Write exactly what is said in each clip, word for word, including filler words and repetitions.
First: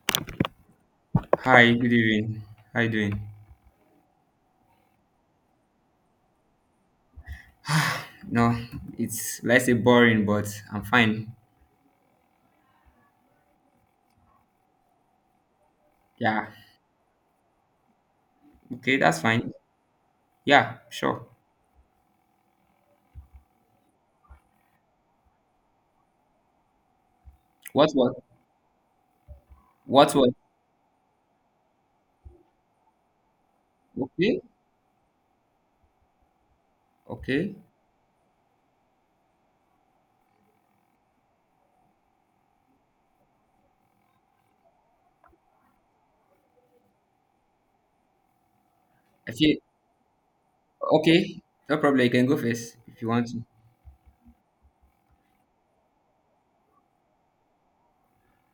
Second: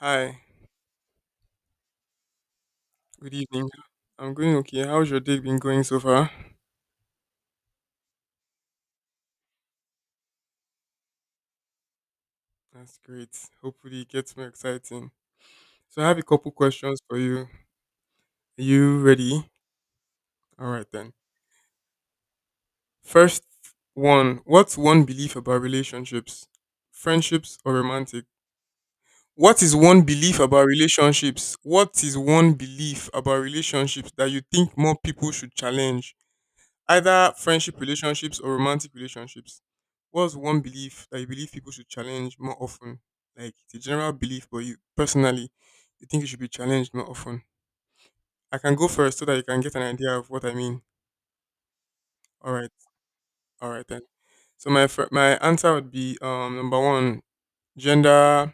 Hi, Hi, good evening. How you doing? good evening. I'm going okay. How's your day been going so far? No, it's let's say boring, but I'm fine. That's great. Hopefully, it gets more exciting. So, I have a Yeah. couple questions for you. Are Okay, you that's ready? fine. All Yeah, right, then. sure. First one. What's one belief about relationships, friendships, or What was romantic? What is one what was belief about relationships? What is one belief about relationships that you okay? think more people should challenge? Either Okay. friendship relationships or romantic relationships. What's one belief that you believe people should challenge more often? Like, it's a general belief, but you personally, you think you should be challenged more often. I can go first so I that you feel can get an idea of what I mean. okay. No problem. You can go All right, first if you want to. all right then. So my fir- my answer would be um number one, gender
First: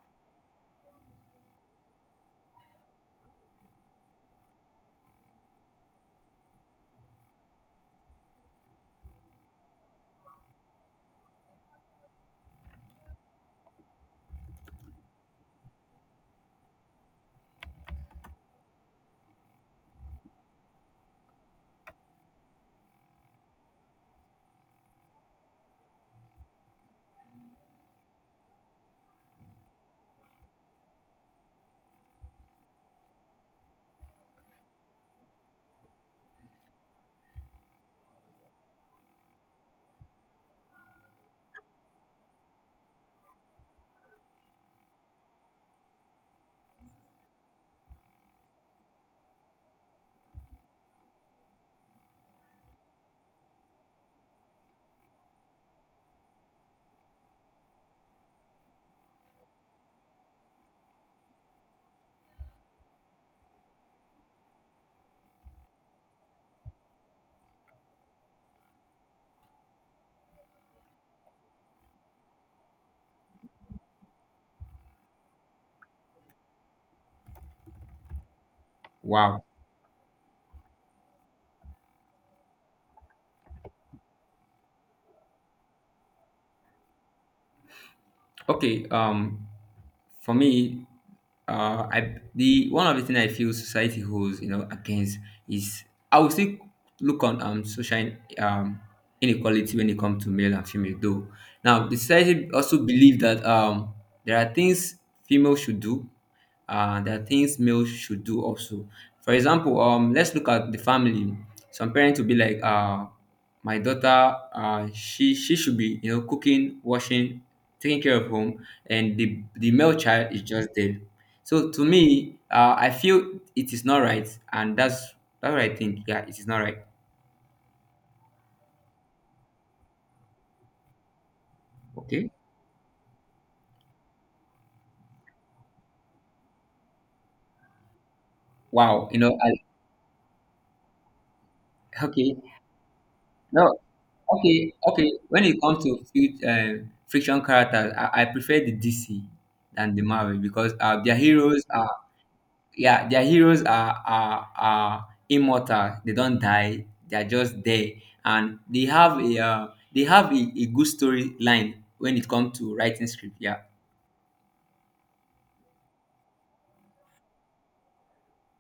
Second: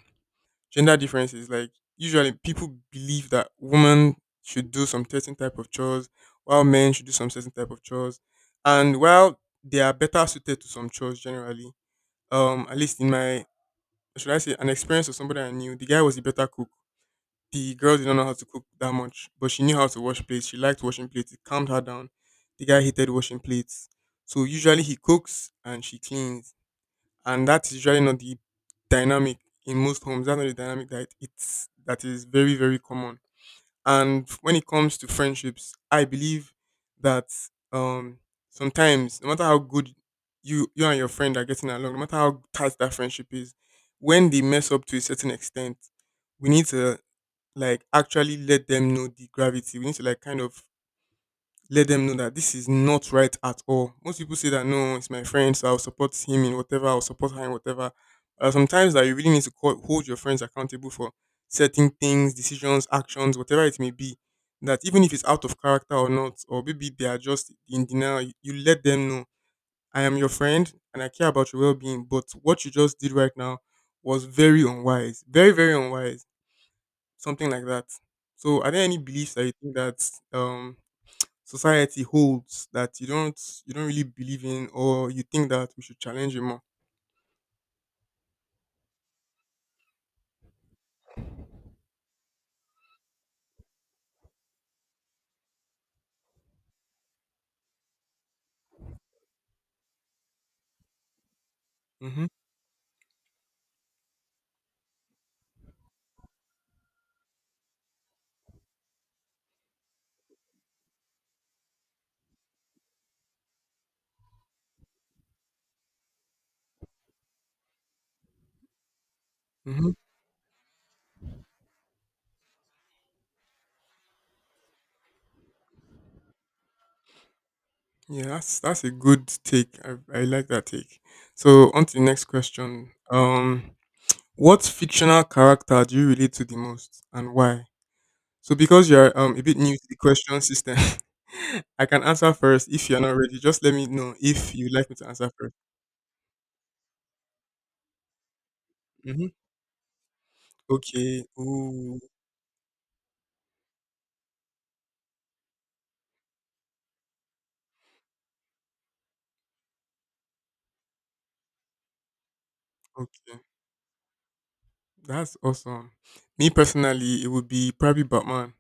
gender differences, like usually people believe that women should do some certain type of chores, while men should do some certain type of chores, and while they are better suited to some chores generally, um, at least in my, should I say, an experience of somebody I knew, the guy was a better cook. The girl did not know how to cook that much, but she knew how to wash plates. She liked washing plates. It calmed her down. The guy hated washing plates. So usually he cooks and she cleans, and that's usually not the dynamic in most homes. That's not the dynamic that it's that is very very common. And when it comes to friendships, I believe that, um, sometimes no matter how good you you and your friend are getting along, no matter how tight that friendship is, when they mess up to a certain extent, we need to, like, actually let them know the gravity. We need to, like, kind of let them know that this is not right at all. Most people say that, no, it's my friend, so I'll support him in whatever, I'll support her in whatever. Uh, sometimes that you really need to call, hold your friends accountable for certain things, decisions, actions, whatever it may be. That, even if it's out of character or not, or maybe they are just in denial, you, you let them know, I am your friend and I care about your well-being. But what you just did right now was very unwise, very very unwise, something like that. So are there any beliefs Wow. that you think that um society holds that you don't you don't really believe in, or you think that we should challenge it more? Okay, um, for me, uh, I the one of the things I feel society holds you know against is I would still look on um social um inequality when it comes to male and female though. Now, the Mm-hmm. society also believe that um there are things female should do uh, there are things males should do also. For example, um, let's look at the family. Some parents will be like, uh, my daughter, uh, she she should be you know cooking, washing, taking care of home, and the the Mm-hmm. male child is just there. So to me, uh, I feel it is not right, and that's that's what I think. Yeah, it is not right. Yeah, that's that's a good take. I, I like that take. So on to the next Okay. question. Um, what fictional character do you relate to the most and why? So because Wow. you're You um know, a I bit new to the question system, I can answer okay. first. If you're not ready, just No, let me know if okay, you'd like me to okay. answer When first. it comes to few um, friction characters, I, I prefer the D C Mm-hmm. than the Marvel because uh, their Okay. heroes are Ooh. yeah, their heroes are, are are immortal. They don't die. They are just there, and they have a uh, they have a, a good storyline when it comes to writing script. Okay. Yeah. That's awesome. Me personally, it would be probably Batman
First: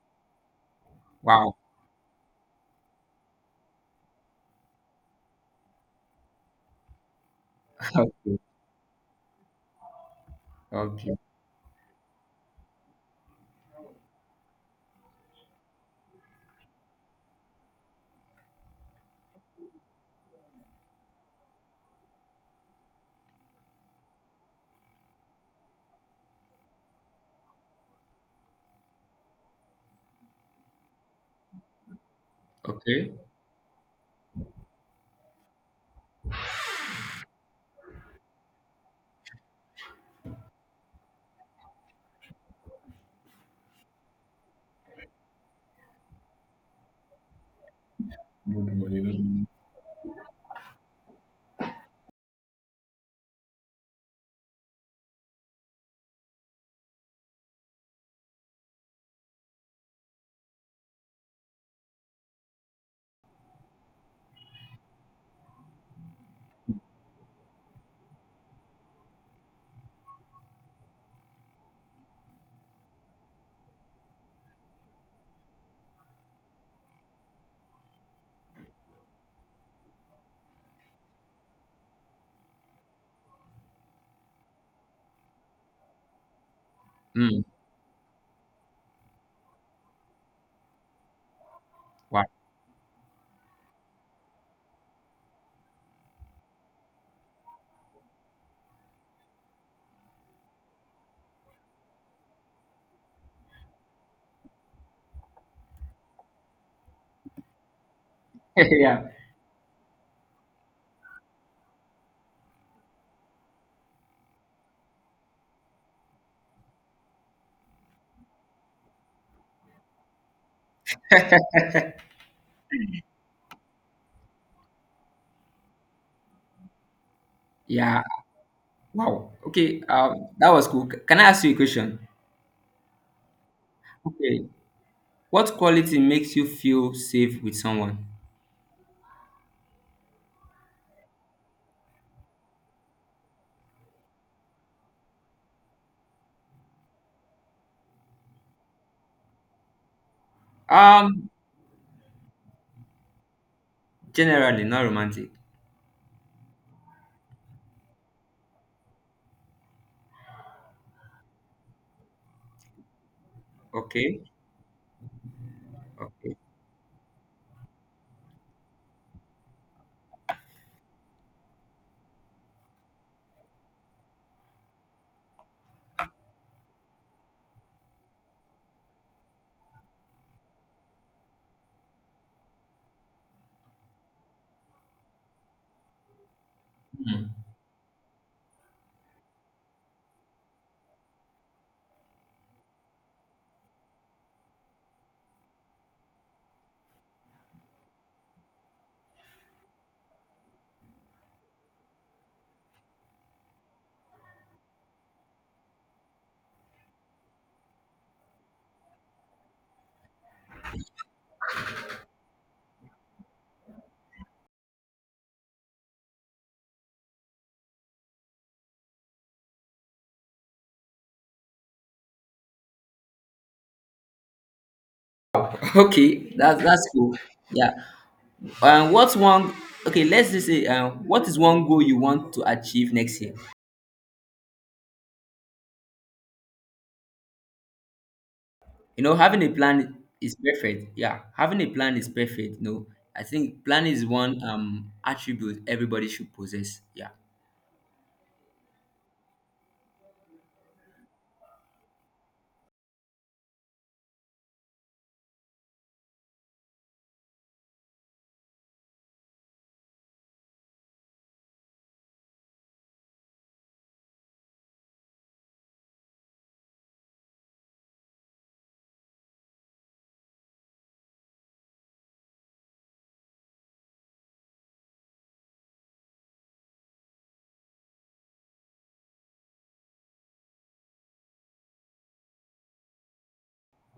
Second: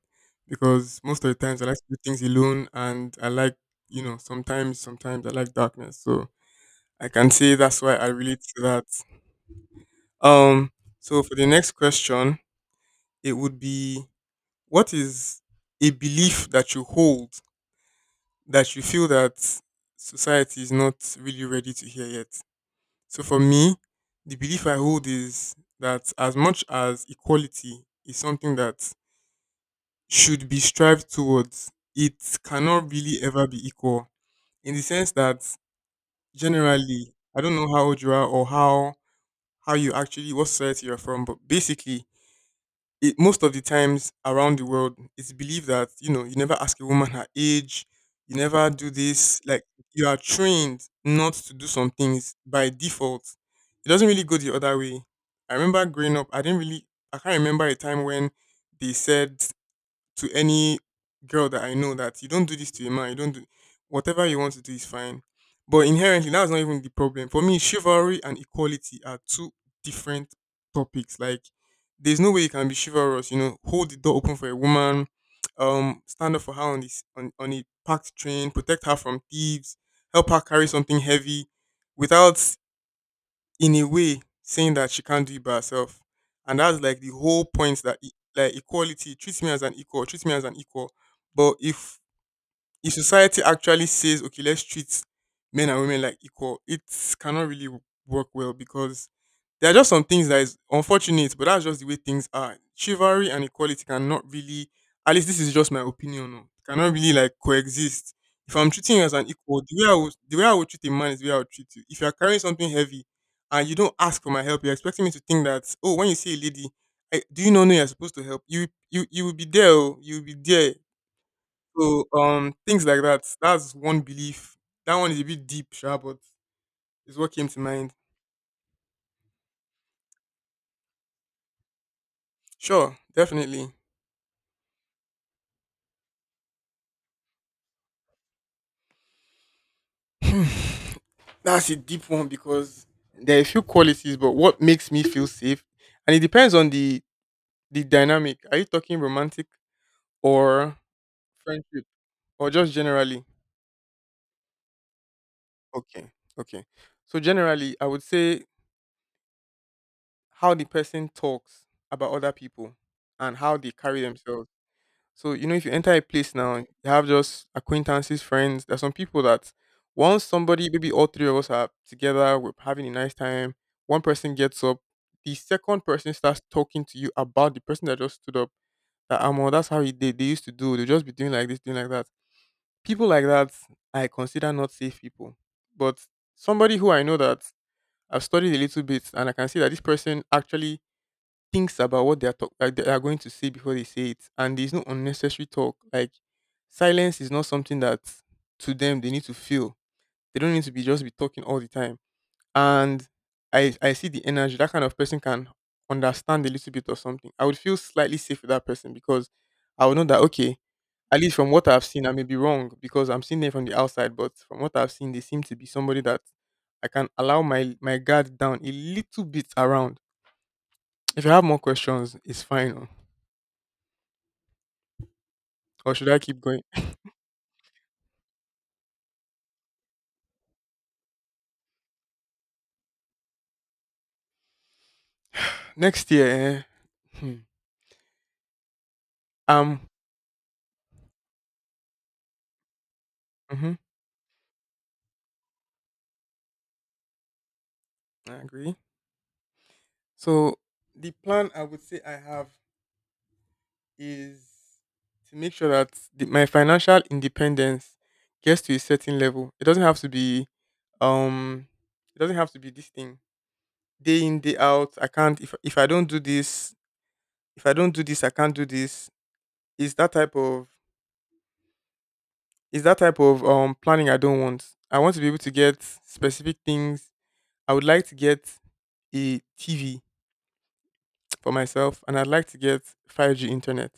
because most of the Wow. times I like to do things alone and I like, you know, sometimes sometimes I like darkness. So I can say that's why I Okay. relate to that. Um Okay. so for the next question, it would be, what is a belief that you hold that you feel that society is not really ready to hear yet? So for me, the belief I hold is that as much as equality is something that should be strived towards, it cannot Okay. really ever be equal, in the sense that generally, I don't know how old you are or how how you actually, what society you're from, but basically, it, most of the times around the world, it's believed that, you know, you never ask a woman her age, you never do this. Like, you are trained not to do some things by default. It doesn't really go the other way. I remember growing up, I didn't really, I can't remember a time when they said to any girl that I know that you don't do this to a man, you don't do, whatever you want to do is fine. But inherently, that's not even the problem. For me, chivalry and equality are two different topics. Like, there's no way you can be chivalrous, you know, hold the door open for a woman, um, stand up for her on this on, on a packed train, protect her from thieves, help her carry something heavy without, in a way, saying that she can't do it by herself. And that's like the Mm, whole point, that e- like equality treats me as an equal, treats me as an equal. But if wow. if society actually says, okay, let's treat men and women like equal, it cannot really w- work well, because there are just some things that is unfortunate, but that's just the way things are. Chivalry and equality cannot really, at least this is just my opinion, oh, cannot really like coexist. If I'm treating you yeah. as an equal, the way i would the way i would treat a man is the way I would treat you. If you're carrying something heavy and you don't ask for my help, you're expecting me to think that, oh, when you see a lady, I, do you not know you're supposed to help, you you you will be there, oh, you will be there. So um things like that. That's one belief. That one is a bit deep, sure, but it's what came to mind. Yeah. Wow. Okay. Um, that was cool. C- Can I ask you a question? Sure, definitely. Okay. What quality makes you feel safe with someone? That's a deep one, because there are a few qualities, but what makes me feel safe? And it depends on the the dynamic. Are you talking romantic or Um, friendship? Or just generally? generally, not romantic. Okay. Okay. So generally I would say how the person talks about other people and how they carry Okay. themselves. So, you know, if you enter a place Okay. now, you have just acquaintances, friends. There's some people that, once somebody, maybe all three of us are together, we're having a nice time. One person gets up, the second person starts talking to you about the person that just stood up. That Amo, that's how he did. They used to do. They just be doing like this, doing like that. People like that, I consider not safe people. But somebody who I know Hmm. that I've studied a little bit, and I can see that this person actually thinks about what they are talk- like they are going to say before they say it, and there's no unnecessary talk. Like, silence is not something that to them they need to feel. They don't need to be just be talking all the time. And I I see the energy that kind of person can understand a little bit of something. I would feel slightly safe with that person because I would know that, okay, at least from what I've seen, I may be wrong because I'm seeing them from the outside, but from what I've seen, they seem to be somebody that I can allow my my guard down a little bit around. If you have more questions, it's fine. Or should I Okay. keep going? That's that's cool. Yeah. And what's one? Okay, let's just say, uh, what is one goal you want to achieve next year? Next year, eh? hmm, You know, having a um, plan is perfect. Yeah, having a plan is perfect. No, I think hmm, plan is one um attribute everybody should possess. Yeah. I agree. So the plan I would say I have is to make sure that the, my financial independence gets to a certain level. It doesn't have to be, um, it doesn't have to be this thing day in day out. I can't, if if I don't do this, if I don't do this, I can't do this. Is that type of is that type of um planning I don't want. I want to be able to get specific things. I would like to get a T V for myself, and I'd like to get five G internet.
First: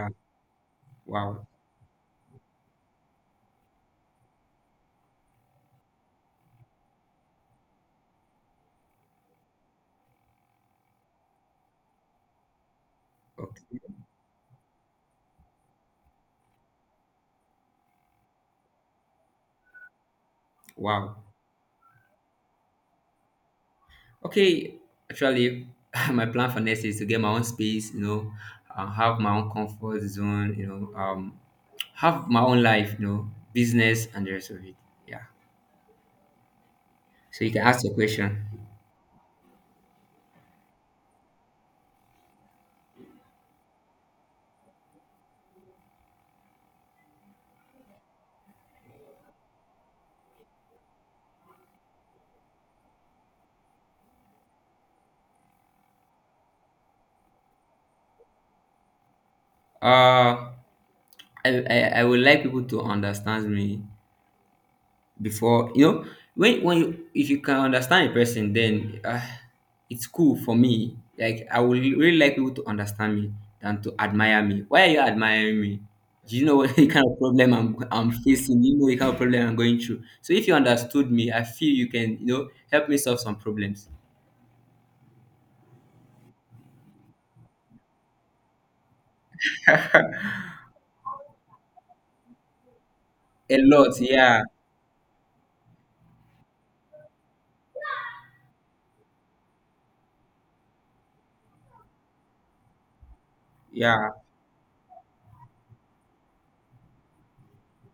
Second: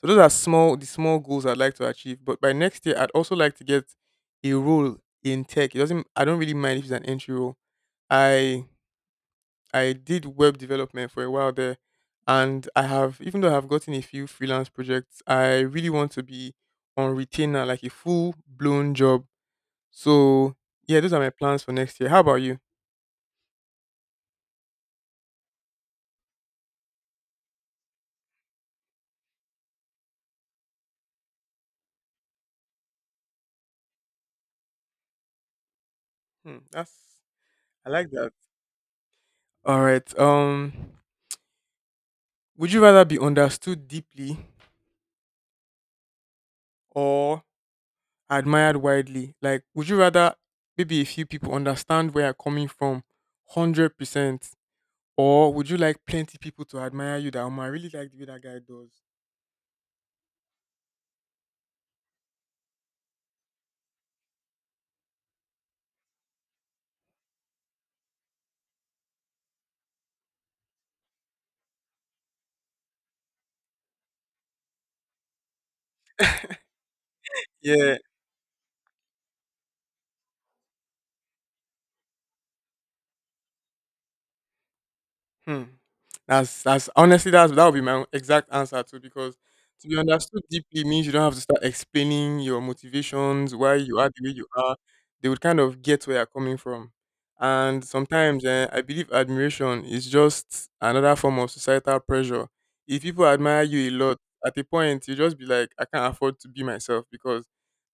So those are small the small goals Wow. I'd like to achieve. But by next year I'd also like to get a role in tech. It doesn't I don't really mind if it's an entry role. I I did web development for a while there, and I have, even though I've Okay. gotten a few freelance projects, I really want to be on retainer, like a full blown job. So yeah, those are Wow. my plans for next year. How about you? Okay, actually, my plan for next year is to get my own space, you know, uh, have my own comfort zone, you know, um, have my own life, you know, business and the rest of it. Yeah. Hmm, that's, So you can ask I your like that. question. All right. Um, would you rather be understood deeply or admired widely? Like, would you rather maybe a few people understand where you're coming from, hundred percent, or would you like plenty people to admire you that, "Oh, I really like the way that guy does." Uh, I, I, I would like people to understand me before you know when when you if you can understand a person then uh, it's cool for me, like I would really like people to understand me than to admire me. Why are you admiring me? Do you know what the kind of problem i'm Yeah, i'm facing? Do you know the kind of problem I'm going through? So if you understood me, I feel you can, you know, help me solve some problems hmm. That's that's honestly, that's that would be my own exact answer too, because to be understood deeply means you don't have to start explaining your motivations, a why you lot. are the way Yeah, you are. They would kind of get where you're coming from. And sometimes, eh, I believe admiration is just another form of societal pressure. If people admire you a yeah, lot, at a point you just be like, I can't afford to be myself because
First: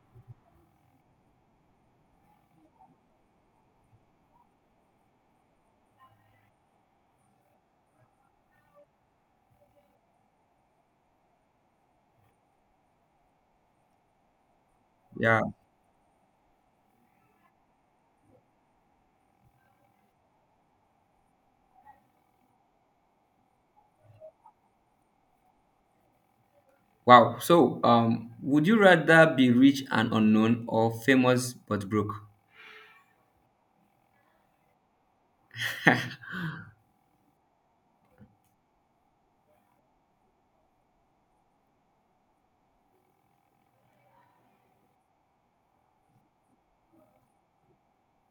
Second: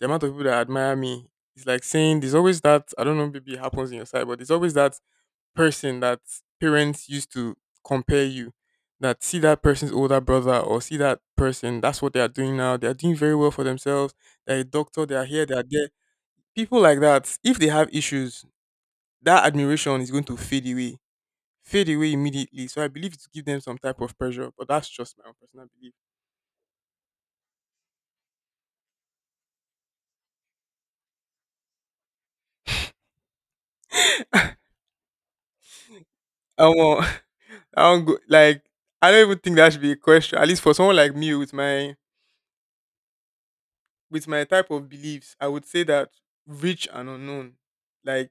the amount of people that admire me, it's like saying there's always that I don't know maybe it happens in your side, but there's always that person that parents used to compare you that see that person's older brother or see that person that's what they are doing now they are doing very well for themselves. They're a doctor, they are yeah. here, they are there. People like that if they have issues that admiration is going to fade away, fade away immediately. So I believe to give them some type of pressure, but that's just my own personal belief. Wow. So um would you rather be rich and unknown or famous but broke? i won't i won't go like, I don't even think that should be a question, at least for someone like me with my with my type of beliefs. I would say that rich and unknown, like,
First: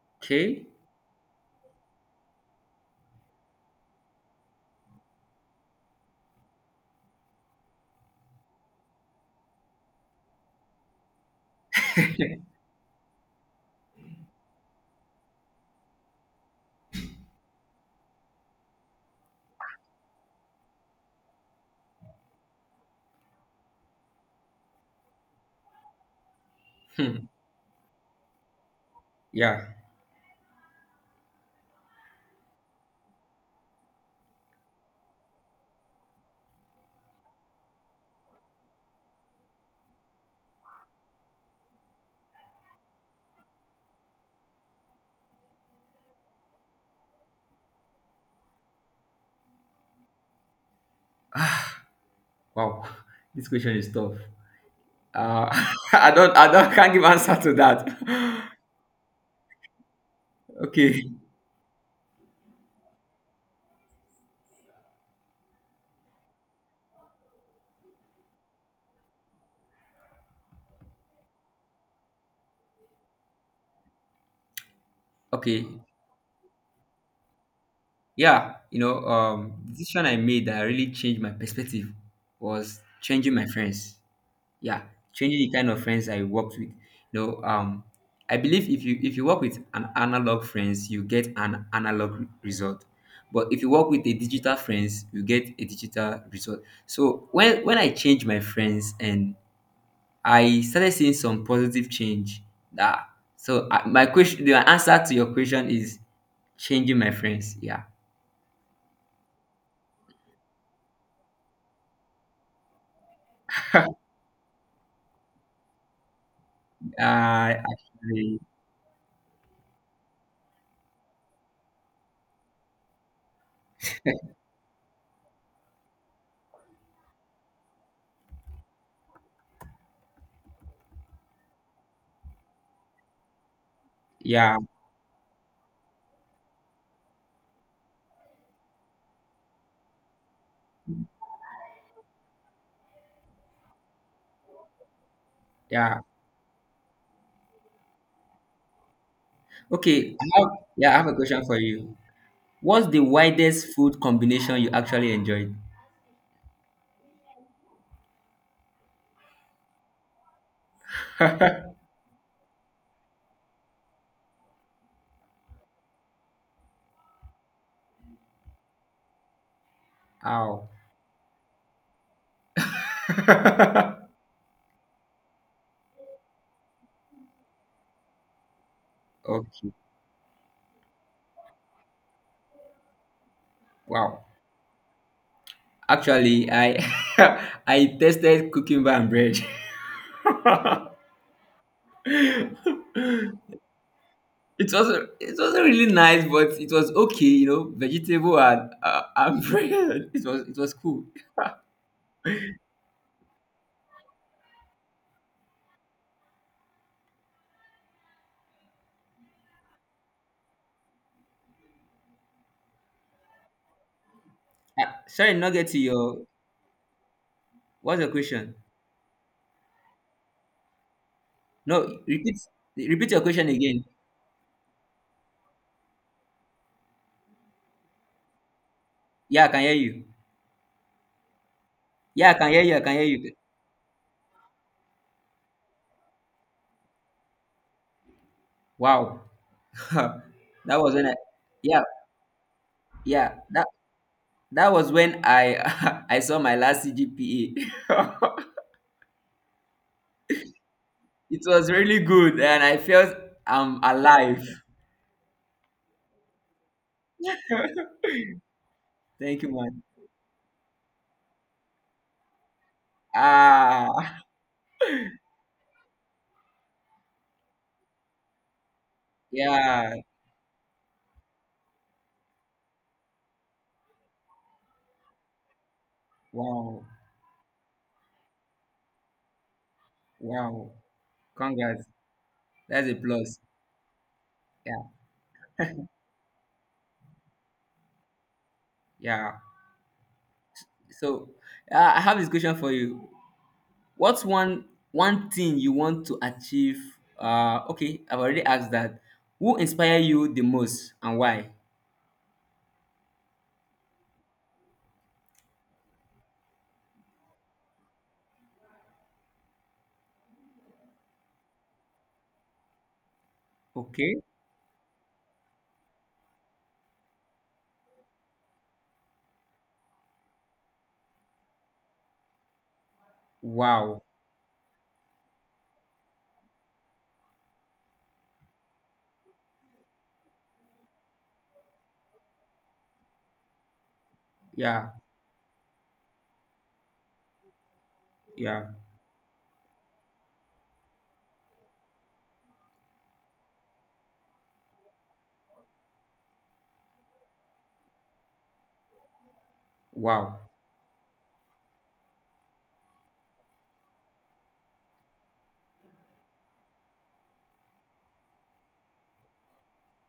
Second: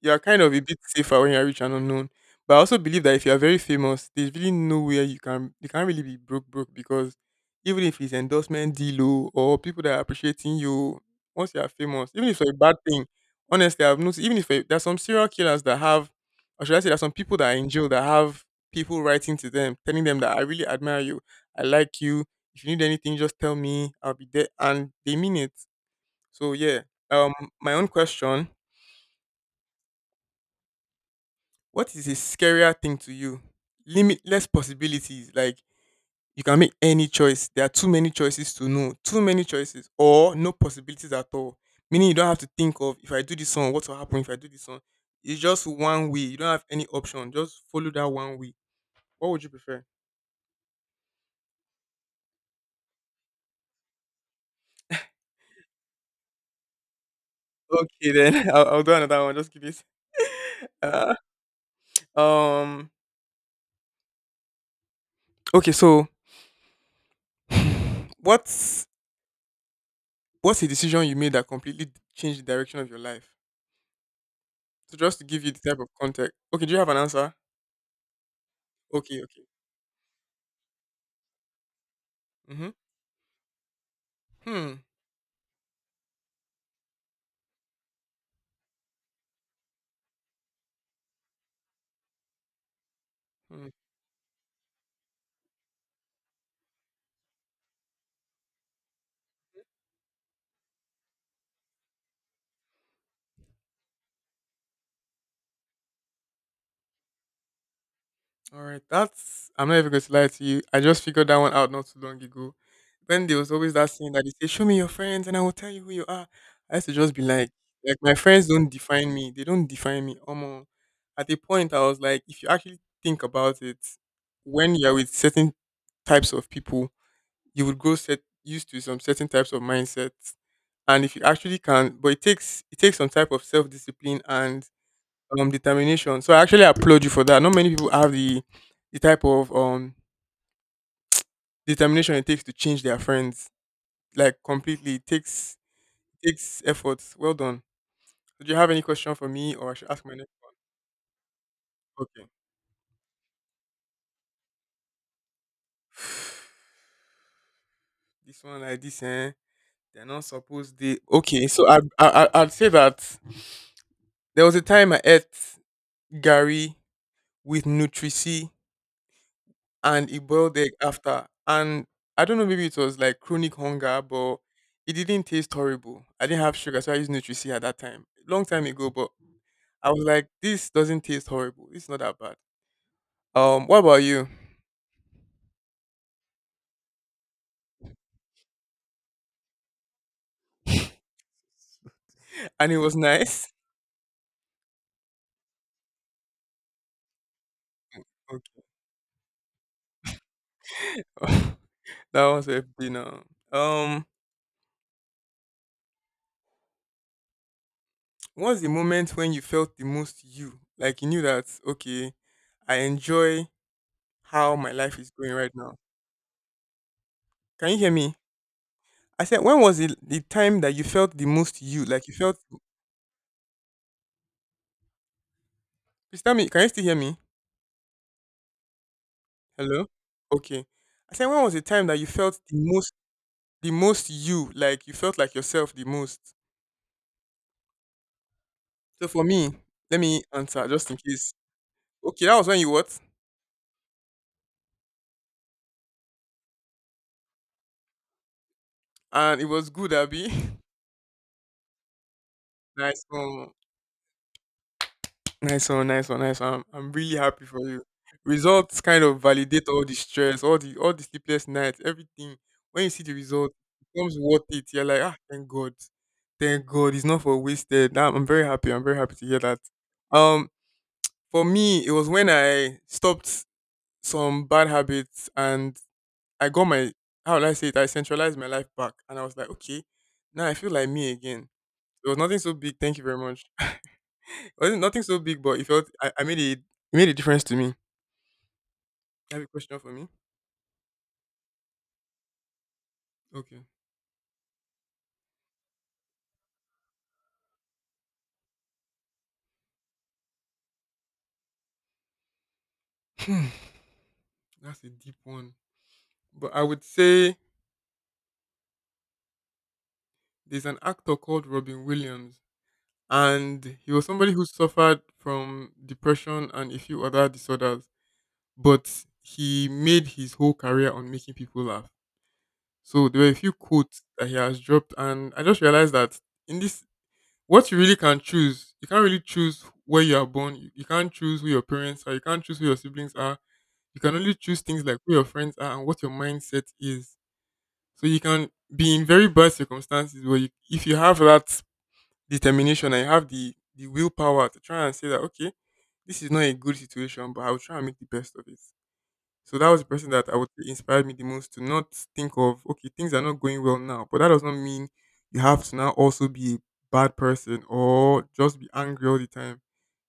you are kind of a Okay. bit safer when you're rich and unknown. But I also believe that if you are very famous, there's really nowhere you can, you can't really be broke broke because even if it's endorsement deal, oh, or people that are appreciating you, once you are famous, even if it's a bad thing, honestly, I've noticed even if there's some serial killers that have, or should I say, there's some people that are in jail that have people writing to them telling them that I really admire you, I like you. If you need anything, just tell me. I'll be there, and they mean it. So yeah. Hmm. Um, my own question: Yeah. what is a scarier thing to you? Limitless possibilities, like you can make any choice. There are too many choices to know, too many choices, or no possibilities at all. Meaning you don't have to think of if I do this one, what will happen if I do this one. It's just one way. You don't have any option. Just follow that one way. What would you prefer? Wow, this question is tough. Uh, I don't, I don't, can't give answer to Okay, then that. I'll, I'll do another one. Just give it. Okay, Uh, um. Okay, so what's what's a decision you made that completely changed the direction of your life? So just to give you the okay, type of context. Okay, do you have an answer? yeah, you know, Okay, okay. um, the decision I made that really changed my perspective Mm-hmm. was changing my friends. Hmm. Yeah, changing the kind of friends I worked with. You know, um, I believe if you if you work with an analog friends, you get an analog re- result. But if Hmm. you work with a digital friends, you get a digital result. So when when I change my friends and I started seeing some positive change. That so uh, my question, the answer to your question is changing my friends. Yeah. All right. That's, I'm not even going to lie to you, I just figured that one out not too long ago. When there was always that saying that they say, show me your friends and I will tell you who you are. I used to just be like, Uh, like my actually, friends don't define me. They don't define me. Um, at a point I was like, if you actually think about it, when you're with certain types of people, you would go set used to some certain types of mindset. And if you actually can, but it takes it takes some type of self-discipline yeah, and um determination. So I actually applaud you for that. Not many people have the the type of um determination it takes to change their friends like completely. it takes yeah. it takes effort, well done. So, do you have any question for me or I should ask my Okay. I next? have, yeah, I have a question for you. Okay. What's the widest food combination you actually enjoyed? This one like this eh, they're not supposed, they, okay, so i i I- I'd say that there was a time I ate gary with nutrici and a boiled Ow. egg after. And I don't know, maybe it was like chronic hunger, but it didn't taste horrible. I didn't have sugar, so I used Nutricia at that time, long time ago. But Okay. I was like, this doesn't taste horrible. It's not that bad. Um, what about Wow. you? Actually, I I tested cooking by and bread. And it was nice. It was it wasn't really nice, but it was okay, you know, vegetable Okay. and uh, and bread. It was it was cool. That was a dinner. Um, what's the moment when you felt the most you? Like you knew that okay, I enjoy how my Uh, life is going sorry, not right get now. to your Can you hear what's your me? question? I said, when was it the time that you felt the most No, you? Like you repeat felt. repeat your question again. Please tell me, can you still hear me? Yeah, I can hear Hello? you. Okay. I said, when was the time that you Yeah, I felt can the hear you. I most, can hear you. the most you, like you felt like yourself the most? So Wow, for me, let that me answer just was in when I case. yeah Okay, that was when you what? yeah that that was when I I saw my last C G P A. And it was good, Abby. It was really good, and I Nice felt one. I'm alive. Nice one, nice one, nice one. I'm, I'm really happy for you. Results kind of Thank you, validate man. all the stress, all the all the sleepless nights, everything. When you see the result, it becomes Ah, worth it. You're like, ah, thank God. Thank God. It's not for wasted. I'm, I'm very happy. I'm very happy to hear that. yeah. Um, For me, it was when I stopped some bad habits and I got Wow, my, how will I say it? I centralized my life back, and I was like, okay, now I feel wow. like me again. Congrats. It was nothing so big. That's a Thank you very plus. much. It wasn't Yeah, nothing so big, but it felt I, I made it. It made a difference to me. You yeah. have a question for me? So uh, I have this question for you. Okay, What's one one thing you want to achieve? Uh, okay, I've already asked that. Who inspire you the most and why? hmm, that's a deep one. But I would say there's an actor called Robin Williams, and he was Okay. somebody who suffered from depression and a few other disorders, but he made his whole career on making people laugh. So there were a few Wow. quotes that he has dropped, and I just realized that in this, what you really can choose, you can't really choose where you are born, you, you can't choose who your parents are, you can't choose who your siblings are, you can only choose things Yeah, like who your friends are and what your mindset is. So you can yeah. be in very bad circumstances where you, if you have that determination and you have the the willpower to try and say that okay, this is not a good situation, but I will try and make the best of it. So that was the person that I Wow. would say inspired me the most to not think of, okay, things are not going well now, but that does not mean you have to now also be a bad person or just be angry all the time.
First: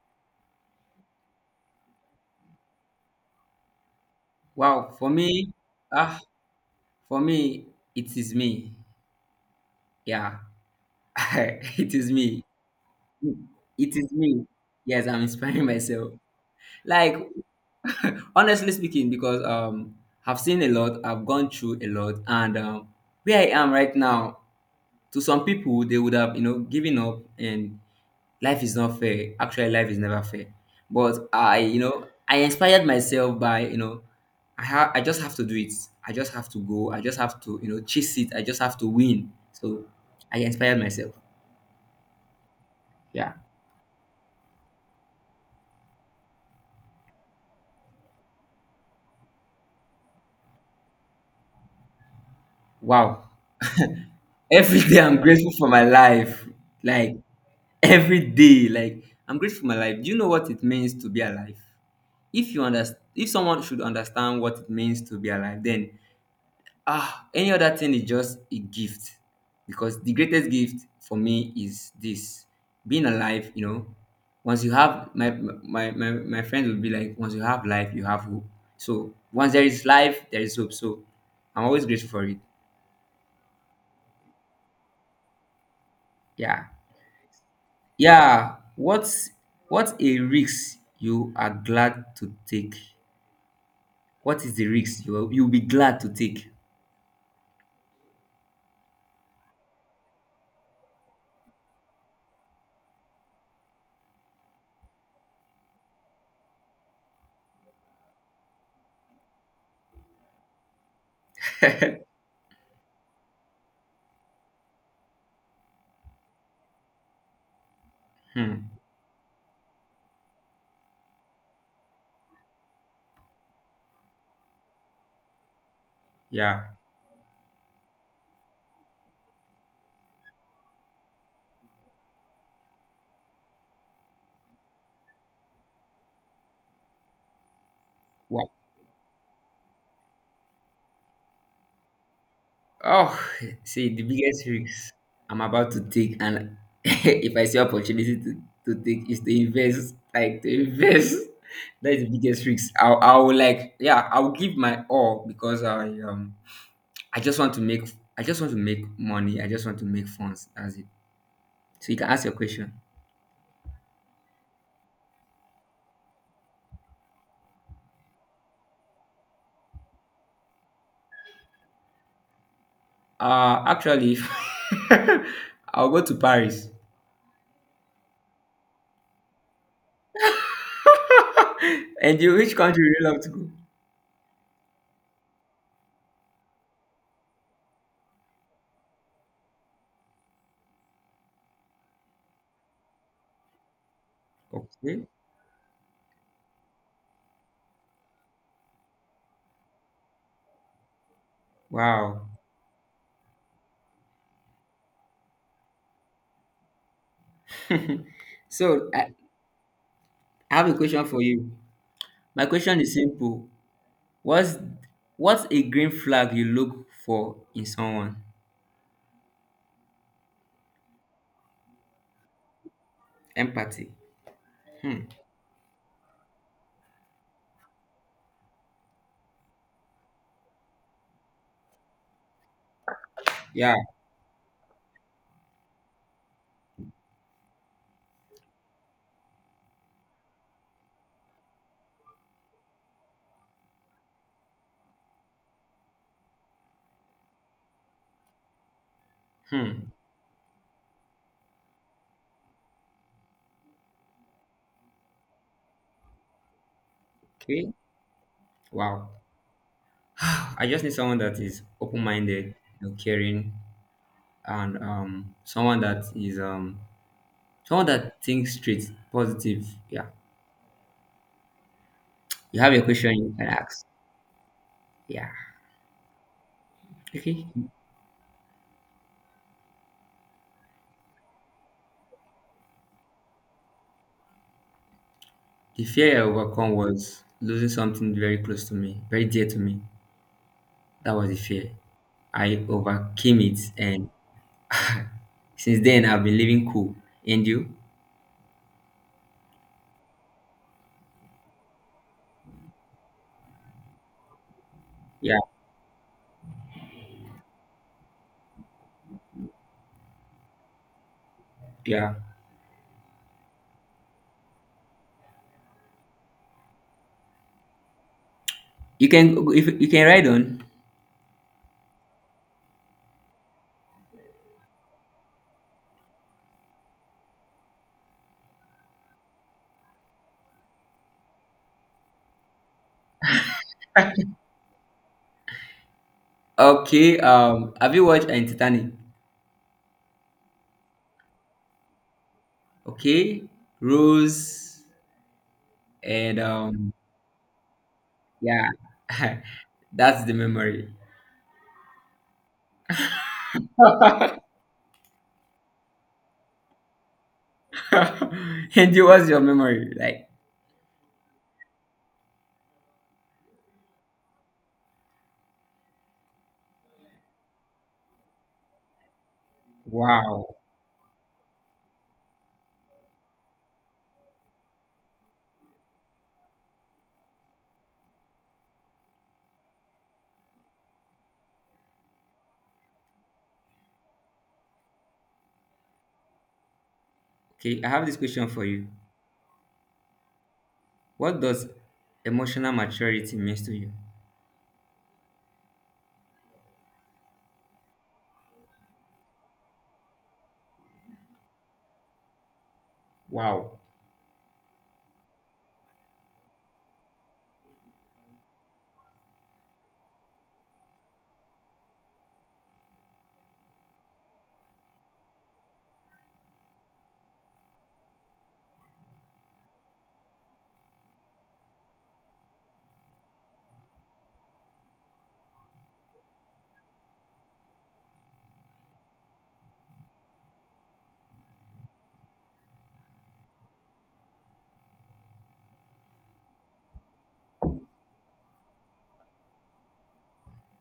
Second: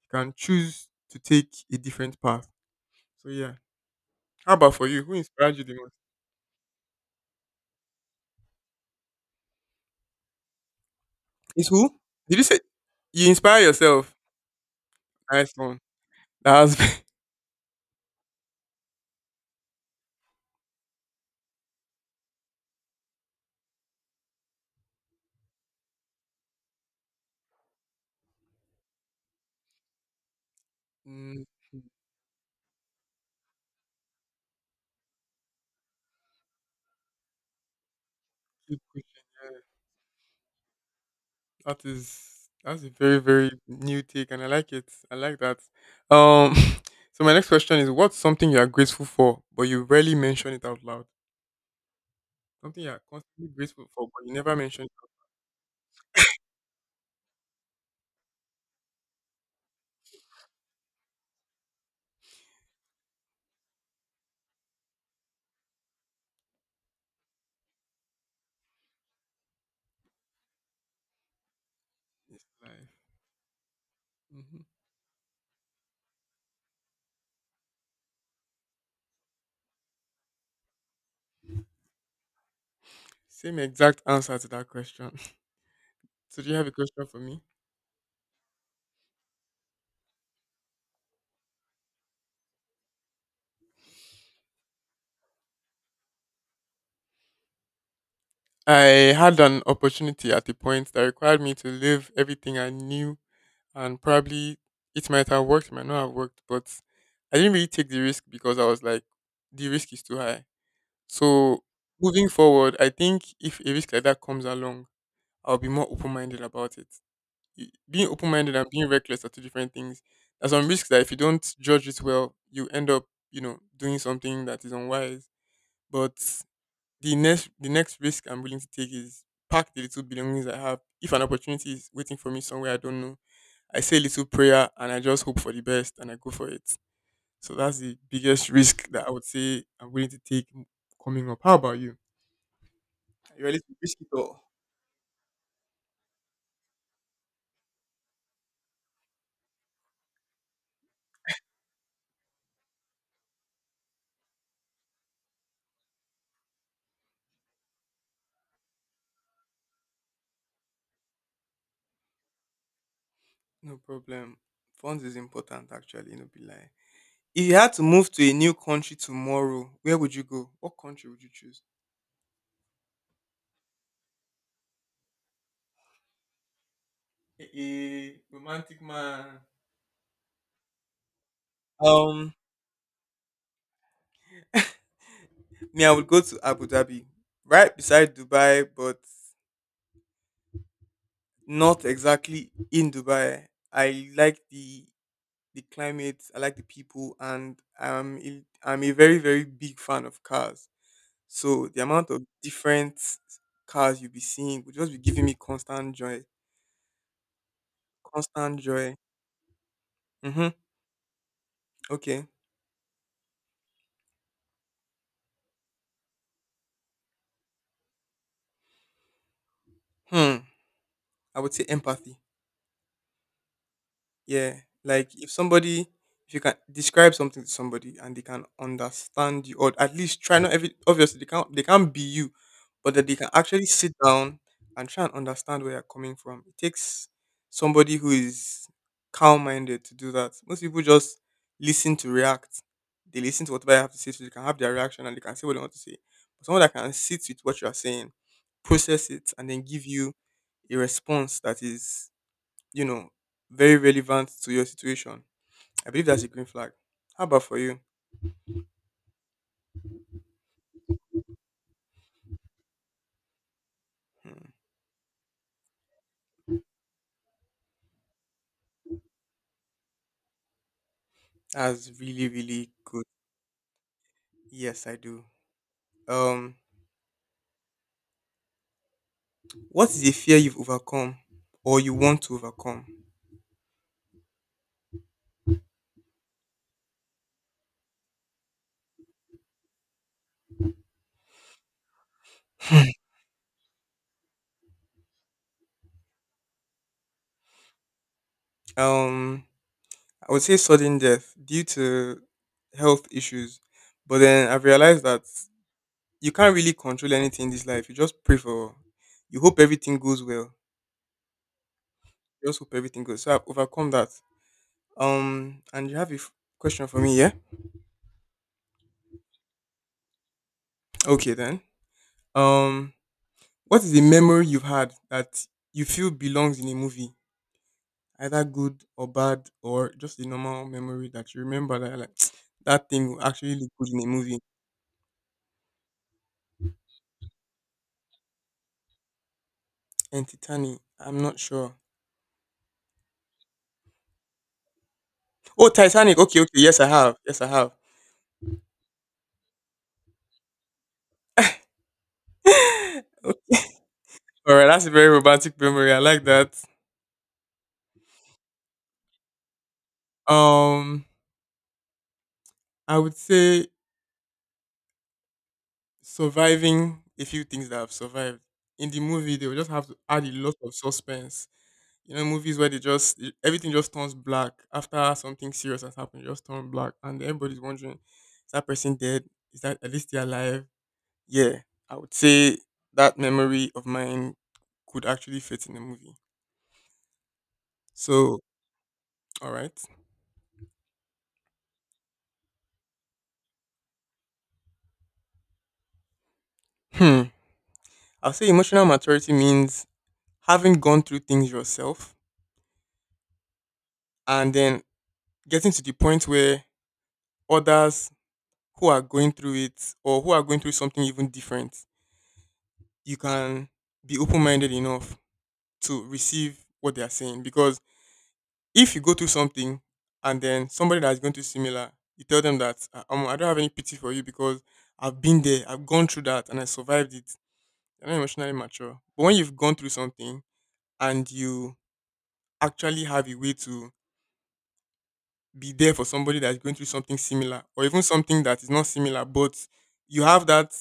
You can choose to take a different path. So yeah. How about for Wow. you? For Who me, inspired you the most? ah, for me, it is me. Yeah, Is who? it is Did you me. say you inspire It is yourself? me. Yes, I'm Nice inspiring one. myself. That's Like honestly speaking because um I've seen a lot, I've gone through a lot, and um, where I am right now, to some people they would have, you know, given up. And life is not fair, actually life is never fair, but mm, I, you know, I inspired myself by, you know, I have, I just have to do it, I just have to go, I just have to, you know, chase it, I just have good to question. win. Yeah. So I inspired myself. That is, that's a very Yeah. very new take, and I like it. I like that. Um, so my next question is: what's something you are grateful for, but you rarely mention it out loud? Something you are Wow. constantly grateful for, but you never Every mention it day out I'm grateful for my life. Like every day, like I'm grateful for my life. Do you know what it means to be alive? If you understand, if someone should understand what it means to be alive, then ah, any other thing is just a gift because the greatest gift for me is in this, life. being alive, you know. Once Mhm. you have my my my, my friends will be like, once you have life you have hope. So once there is life there is hope, so I'm always grateful for it. Same exact answer to that question. So do you Yeah. have a question for me? Yeah, what's what a risk you are glad to take? What is the risk you'll you'll be glad to take? I had an opportunity at a point that required me to leave everything I knew, and probably it might have worked, it might not have worked, but I didn't really take the risk because I was like, the risk is too high. So moving forward, I think if a risk like that comes along, I'll be more open minded about it. Y- Being open minded and Hmm. being reckless are two different things. There's some risks that if you don't judge it well, you end up, you know, doing something that is unwise. But Yeah. the next the next risk I'm willing to take is pack the little belongings I have. If an opportunity is waiting for me somewhere I don't know, I say a little prayer and I just hope for the best and I go for it. So that's the biggest Wow. risk that I would say I'm willing to take coming up. How about you? Oh, You're ready to see, risk the it all. biggest risk I'm about to take, and if I see opportunity to, to take, is to invest. Like to invest. That is the biggest risk. I'll, I'll like, yeah, I'll give my all because I um, I just want to make, I just want to make money. I just want to make funds. That's it. So you can ask your question. No problem. Funds is important actually, no be lie. If you had to move to a new country tomorrow, where would you go? What country would you choose? Uh, actually, I'll go to Paris. A romantic man. And Um, you, which country would you love to go? me, I would go to Abu Dhabi. Right beside Dubai, but not exactly in Dubai. I like the Okay. the climate, I like the people and I'm a, I'm a very, very big fan of cars. So the amount of Wow. different cars you'll be seeing would just be giving me constant joy. Constant So joy. I, Mm-hmm. I have a question for you. Okay. My question is simple. What's what's a green flag you look for in someone? Hmm. I would say empathy. Empathy. Yeah, Hmm. like if somebody, if you can describe something to somebody and they can understand you, or at least try, not every, obviously they can't they can't be you, but that they can actually Yeah. sit down and try and understand where you're coming from. It takes somebody who is calm minded to do that. Most people just listen to react. They listen to whatever I have to say, so they can have their reaction and they can say what they want to say. But someone that can sit with what you are saying, process it, and then give Hmm. you a response that is, you know, very relevant to your situation, I believe that's a green flag. How about for Okay. you? Wow. I just need someone that is open-minded, you know, caring, Hmm, and um, someone that is um, someone that thinks straight, positive. Yeah. that's really, You really have a good. question you can ask. Yes, I do. Yeah. Um, Okay. what is a fear you've overcome or you want to overcome? The fear I overcome was losing something very close to me, very dear to me. That was the fear. I overcame it, and since then I've been living cool. And you? um, I would say sudden death due to health issues, but then I've realized that Yeah, you can't really control anything in this life. You just pray for, you hope everything goes well. yeah. Just hope everything goes. So I've overcome that. Um, and you have a f- question for me, yeah? You can if you can ride on. Okay then. Um, what is a memory you've had that you feel belongs in a movie, either good or bad, or just a normal memory that you remember that you're like that thing will actually look good in a movie? Okay. Um, have you watched uh, Titanic? And Titanic, I'm not sure. Okay, Rose, Oh, Titanic. and Okay, okay. Yes, I um, have. Yes, I have. yeah, that's the memory. Okay, all right, that's a very romantic memory. I like that. And you, what's your memory like? Um, I would say surviving a few things that have survived in the movie. They will just have to add a lot Wow. of suspense. You know, movies where they just e- everything just turns black after something serious has happened, it just turn black, and everybody's wondering, is that person dead? Is that at least they're alive? Yeah, I would say that memory of mine could actually fit in the movie. Okay, I have this So, question for you. all right. What does emotional maturity means to you? Hmm. I'll say emotional maturity means having gone through things yourself Wow. and then getting to the point where others who are going through it or who are going through something even different, you can be open minded enough to receive what they are saying. Because if you go through something and then somebody that's going through similar, you tell them that "Ah, omo, I don't have any pity for you because I've been there, I've gone through that, and I survived it. You're not emotionally mature. But when you've gone through something and you actually have a way to be there for somebody that's going through something similar, or even something that is not similar, but you have that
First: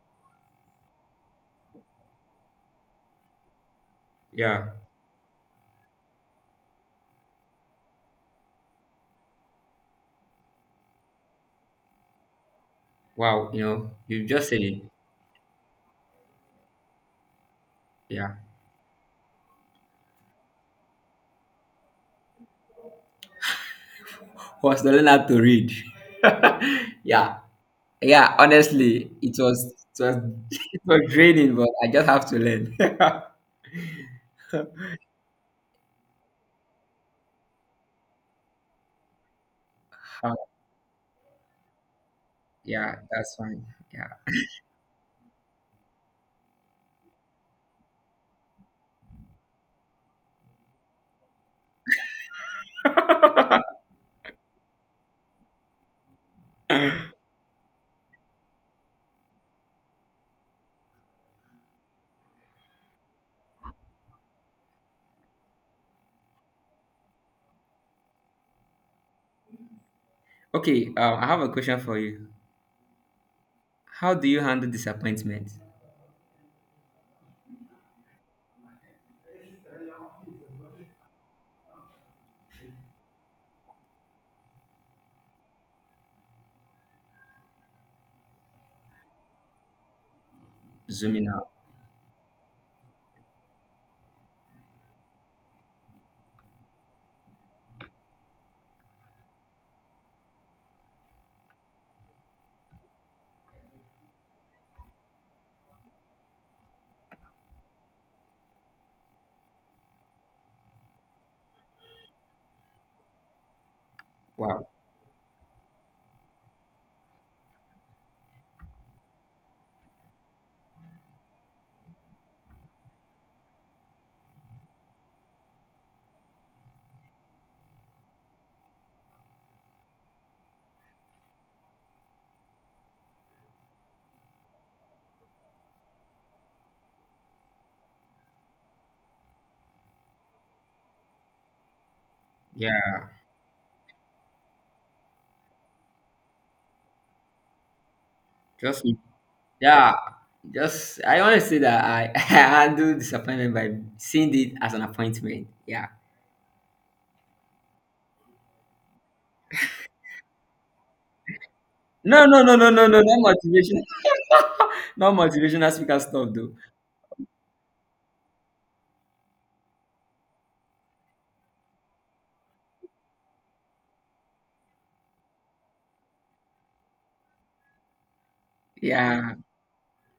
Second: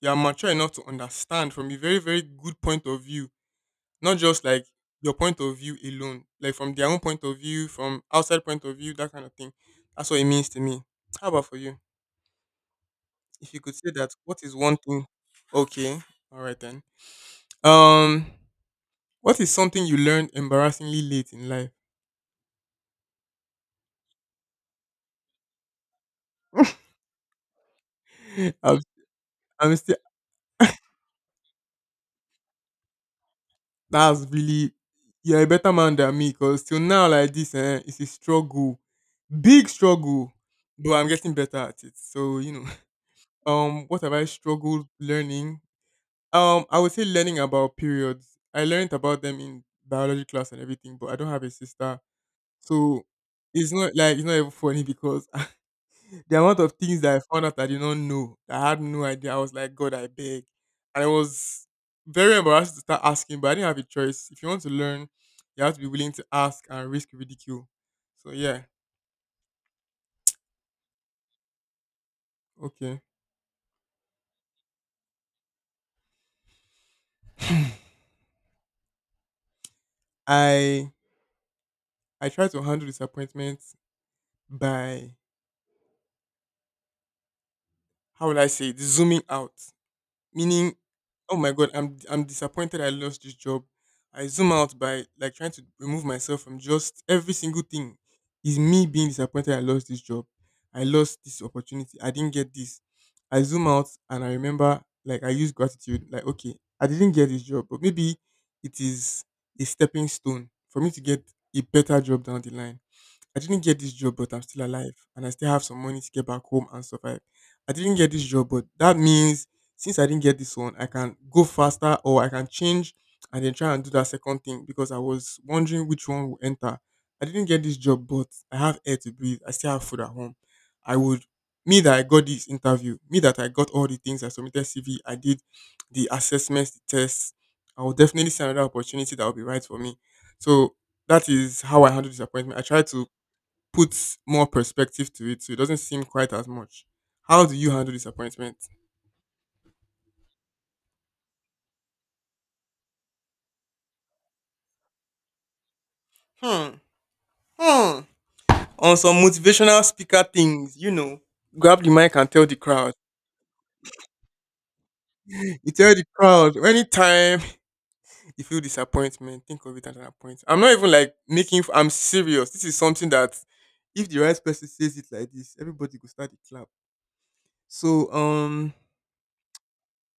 you are mature enough to understand from a very, very good point of view not just like Yeah. your point of view alone, like from their own point of view, from outside point of view, that kind of thing. That's what it means to me. How about for you? Wow. If you You could say know, that, you what just is said one it. thing? Okay, all right then. Um, Yeah. what is something you learned embarrassingly late in life? Was learning how to read. Yeah, yeah. I'm, Honestly, it was I'm still. it was it was draining, but I just have to learn. That's really. You're a better man than me, cause till now like this, eh, it's a struggle, big struggle. Uh, But I'm getting better at it. So you know, yeah. That's fine. um, what Yeah. have I struggled learning. Um, I would say learning about periods. I learned about them in biology class and everything, but I don't have a sister, so it's not like it's not even funny because the amount of things that I found out I did not know, that I had no idea. I was like, God, I beg, and it was very embarrassed to start asking, but I didn't have a choice. If you want to learn, you have to be willing to ask and risk ridicule. So yeah, Okay. Um, I have a question for you. okay. How do you handle disappointment? I I try to handle disappointment by how will I say it, zooming out, meaning Zooming oh out. my god, i'm i'm disappointed, I lost this job. I zoom out by like trying to remove myself from just every single thing is me being disappointed I lost this job, I lost this opportunity, I didn't get this. I zoom out and I remember, like I use gratitude, like okay, I didn't get this job, but maybe it is a stepping stone for me to get a better job down the line. I didn't get this job, but I'm still Wow. alive and I still have some money to get back home and survive. I didn't get this job, but that means since I didn't get this one, I can go faster or I can change and then try and do that second thing because I was wondering which one will enter. I didn't get this job, but I have air to breathe. I still have food at home. I would, me that I got this interview, me that I got all the things I submitted C V, I did the assessments, the tests. I will definitely see another opportunity that will be right for me. So that is how I handle disappointment. I try Yeah. to puts more perspective to it so it doesn't seem quite as much. How do you handle disappointment? Just yeah, just I want to say that I I handle disappointment by seeing it as an appointment. Yeah. Hmm. Hmm. On some motivational speaker things, you know, grab the mic No, and no, tell the no, no, no, crowd. no, not motivation, not You motivational tell speaker the stuff though. crowd anytime you feel disappointment, think of it as an appointment. I'm not even like making, f- I'm serious. This is something that if the right person says it like this, everybody will start to clap. So, um, Yeah.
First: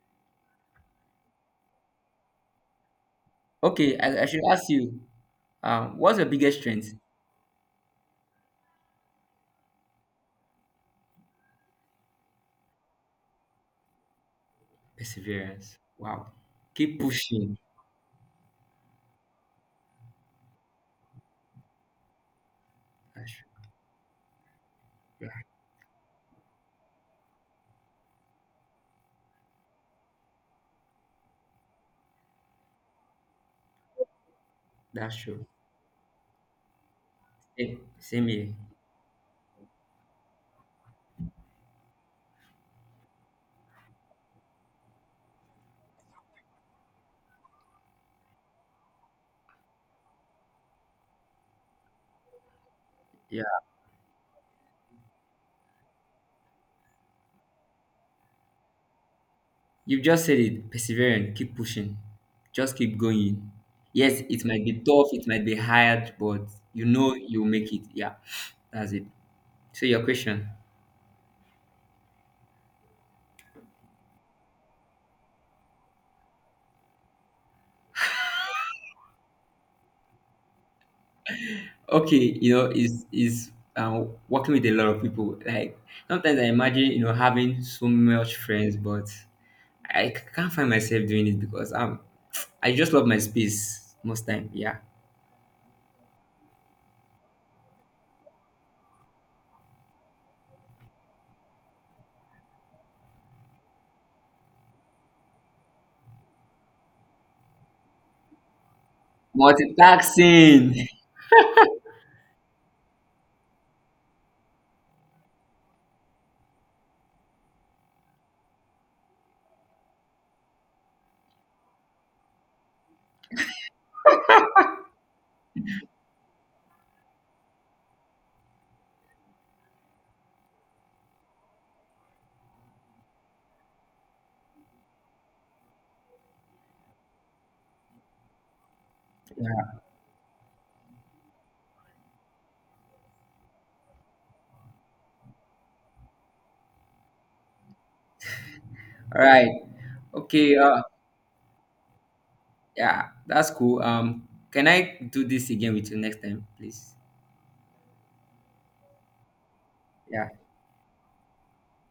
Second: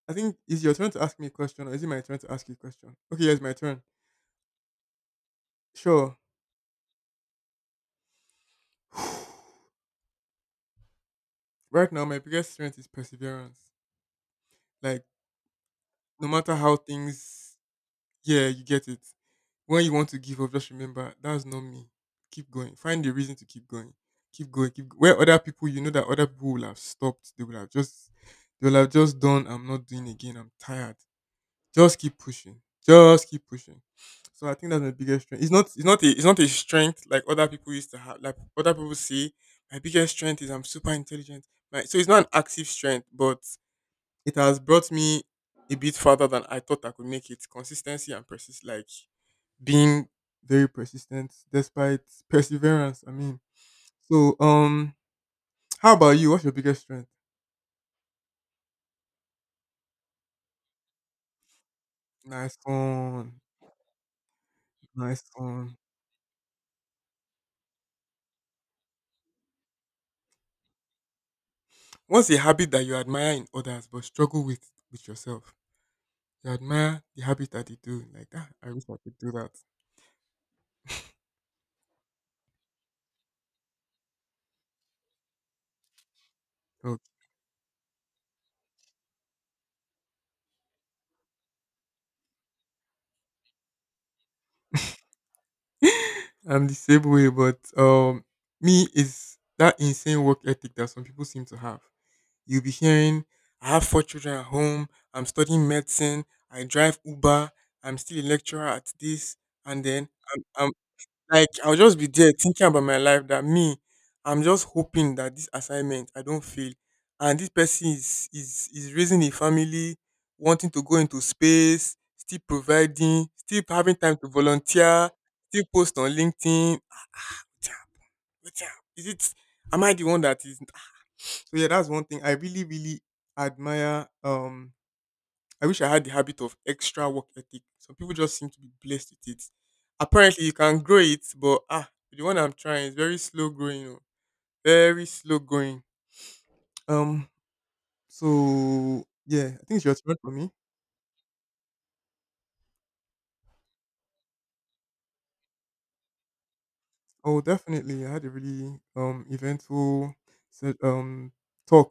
I think it's your turn to ask me a question, or is it my turn to ask you a question? Okay, yes, my turn. Okay, I, I should ask you, um, Sure. what's your biggest strength? Right now, my biggest strength is perseverance. Like, Perseverance. no Wow. matter how Keep things, pushing. yeah, you get it. When you want to give up, just remember that's not me. Keep going. Find the That's reason to keep true. going. Keep going. Keep go- where other people, you know that other people will have stopped. They will have just, they will have just done. I'm not doing again. I'm tired. Just keep pushing. Just keep pushing. So I think that's my That's biggest strength. true. It's not. It's not a. It's not a strength like other people Hey, used to have. same Like here. other people say, my biggest strength is I'm super intelligent. Like, so it's not an active strength, but it has brought me a bit further than I thought I could make it. Consistency and persist, like being very persistent despite perseverance. I mean, so um, how about you? What's your biggest strength? You've just said it. Persevering, keep pushing, Nice just keep one, going. Yes, it might be tough, nice it might be one. hard, but you know you'll make it. Yeah, that's it. So your question, What's a habit that you admire in others but struggle with with yourself? You admire the habit that they do, like ah, I wish I could do that. okay, you know, is is um, working with a lot of people. Like sometimes I imagine, you Okay. know, having so much friends, but I c- can't find myself doing it because I'm I just love my space most time. Yeah, I'm the same way, but um, me is that insane work ethic that some people seem to have. You'll be hearing, I have four children at home, I'm studying medicine, I drive Uber, I'm still a lecturer at this, and then I'm, I'm multitasking. like, I'll just be there thinking about my life that me, I'm just hoping that this assignment, I don't fail. And this person is, is, is raising a family, wanting to go into space, still providing, still having time to volunteer, still post on LinkedIn. Wait up, wait up. Is it, am I the one that is so yeah, that's one thing I really, really admire. Um, I wish I had the habit of extra work ethic. Some people just seem to be blessed with it. Yeah. Apparently, you can grow it, but ah, the one I'm trying is very slow growing. Oh, very slow going. Um, so All yeah, right. I think it's your turn for me. Okay. Uh, yeah, that's cool. Um, can I do this again with you next time, please? Oh, definitely. I had a really um eventful Yeah. se- um talk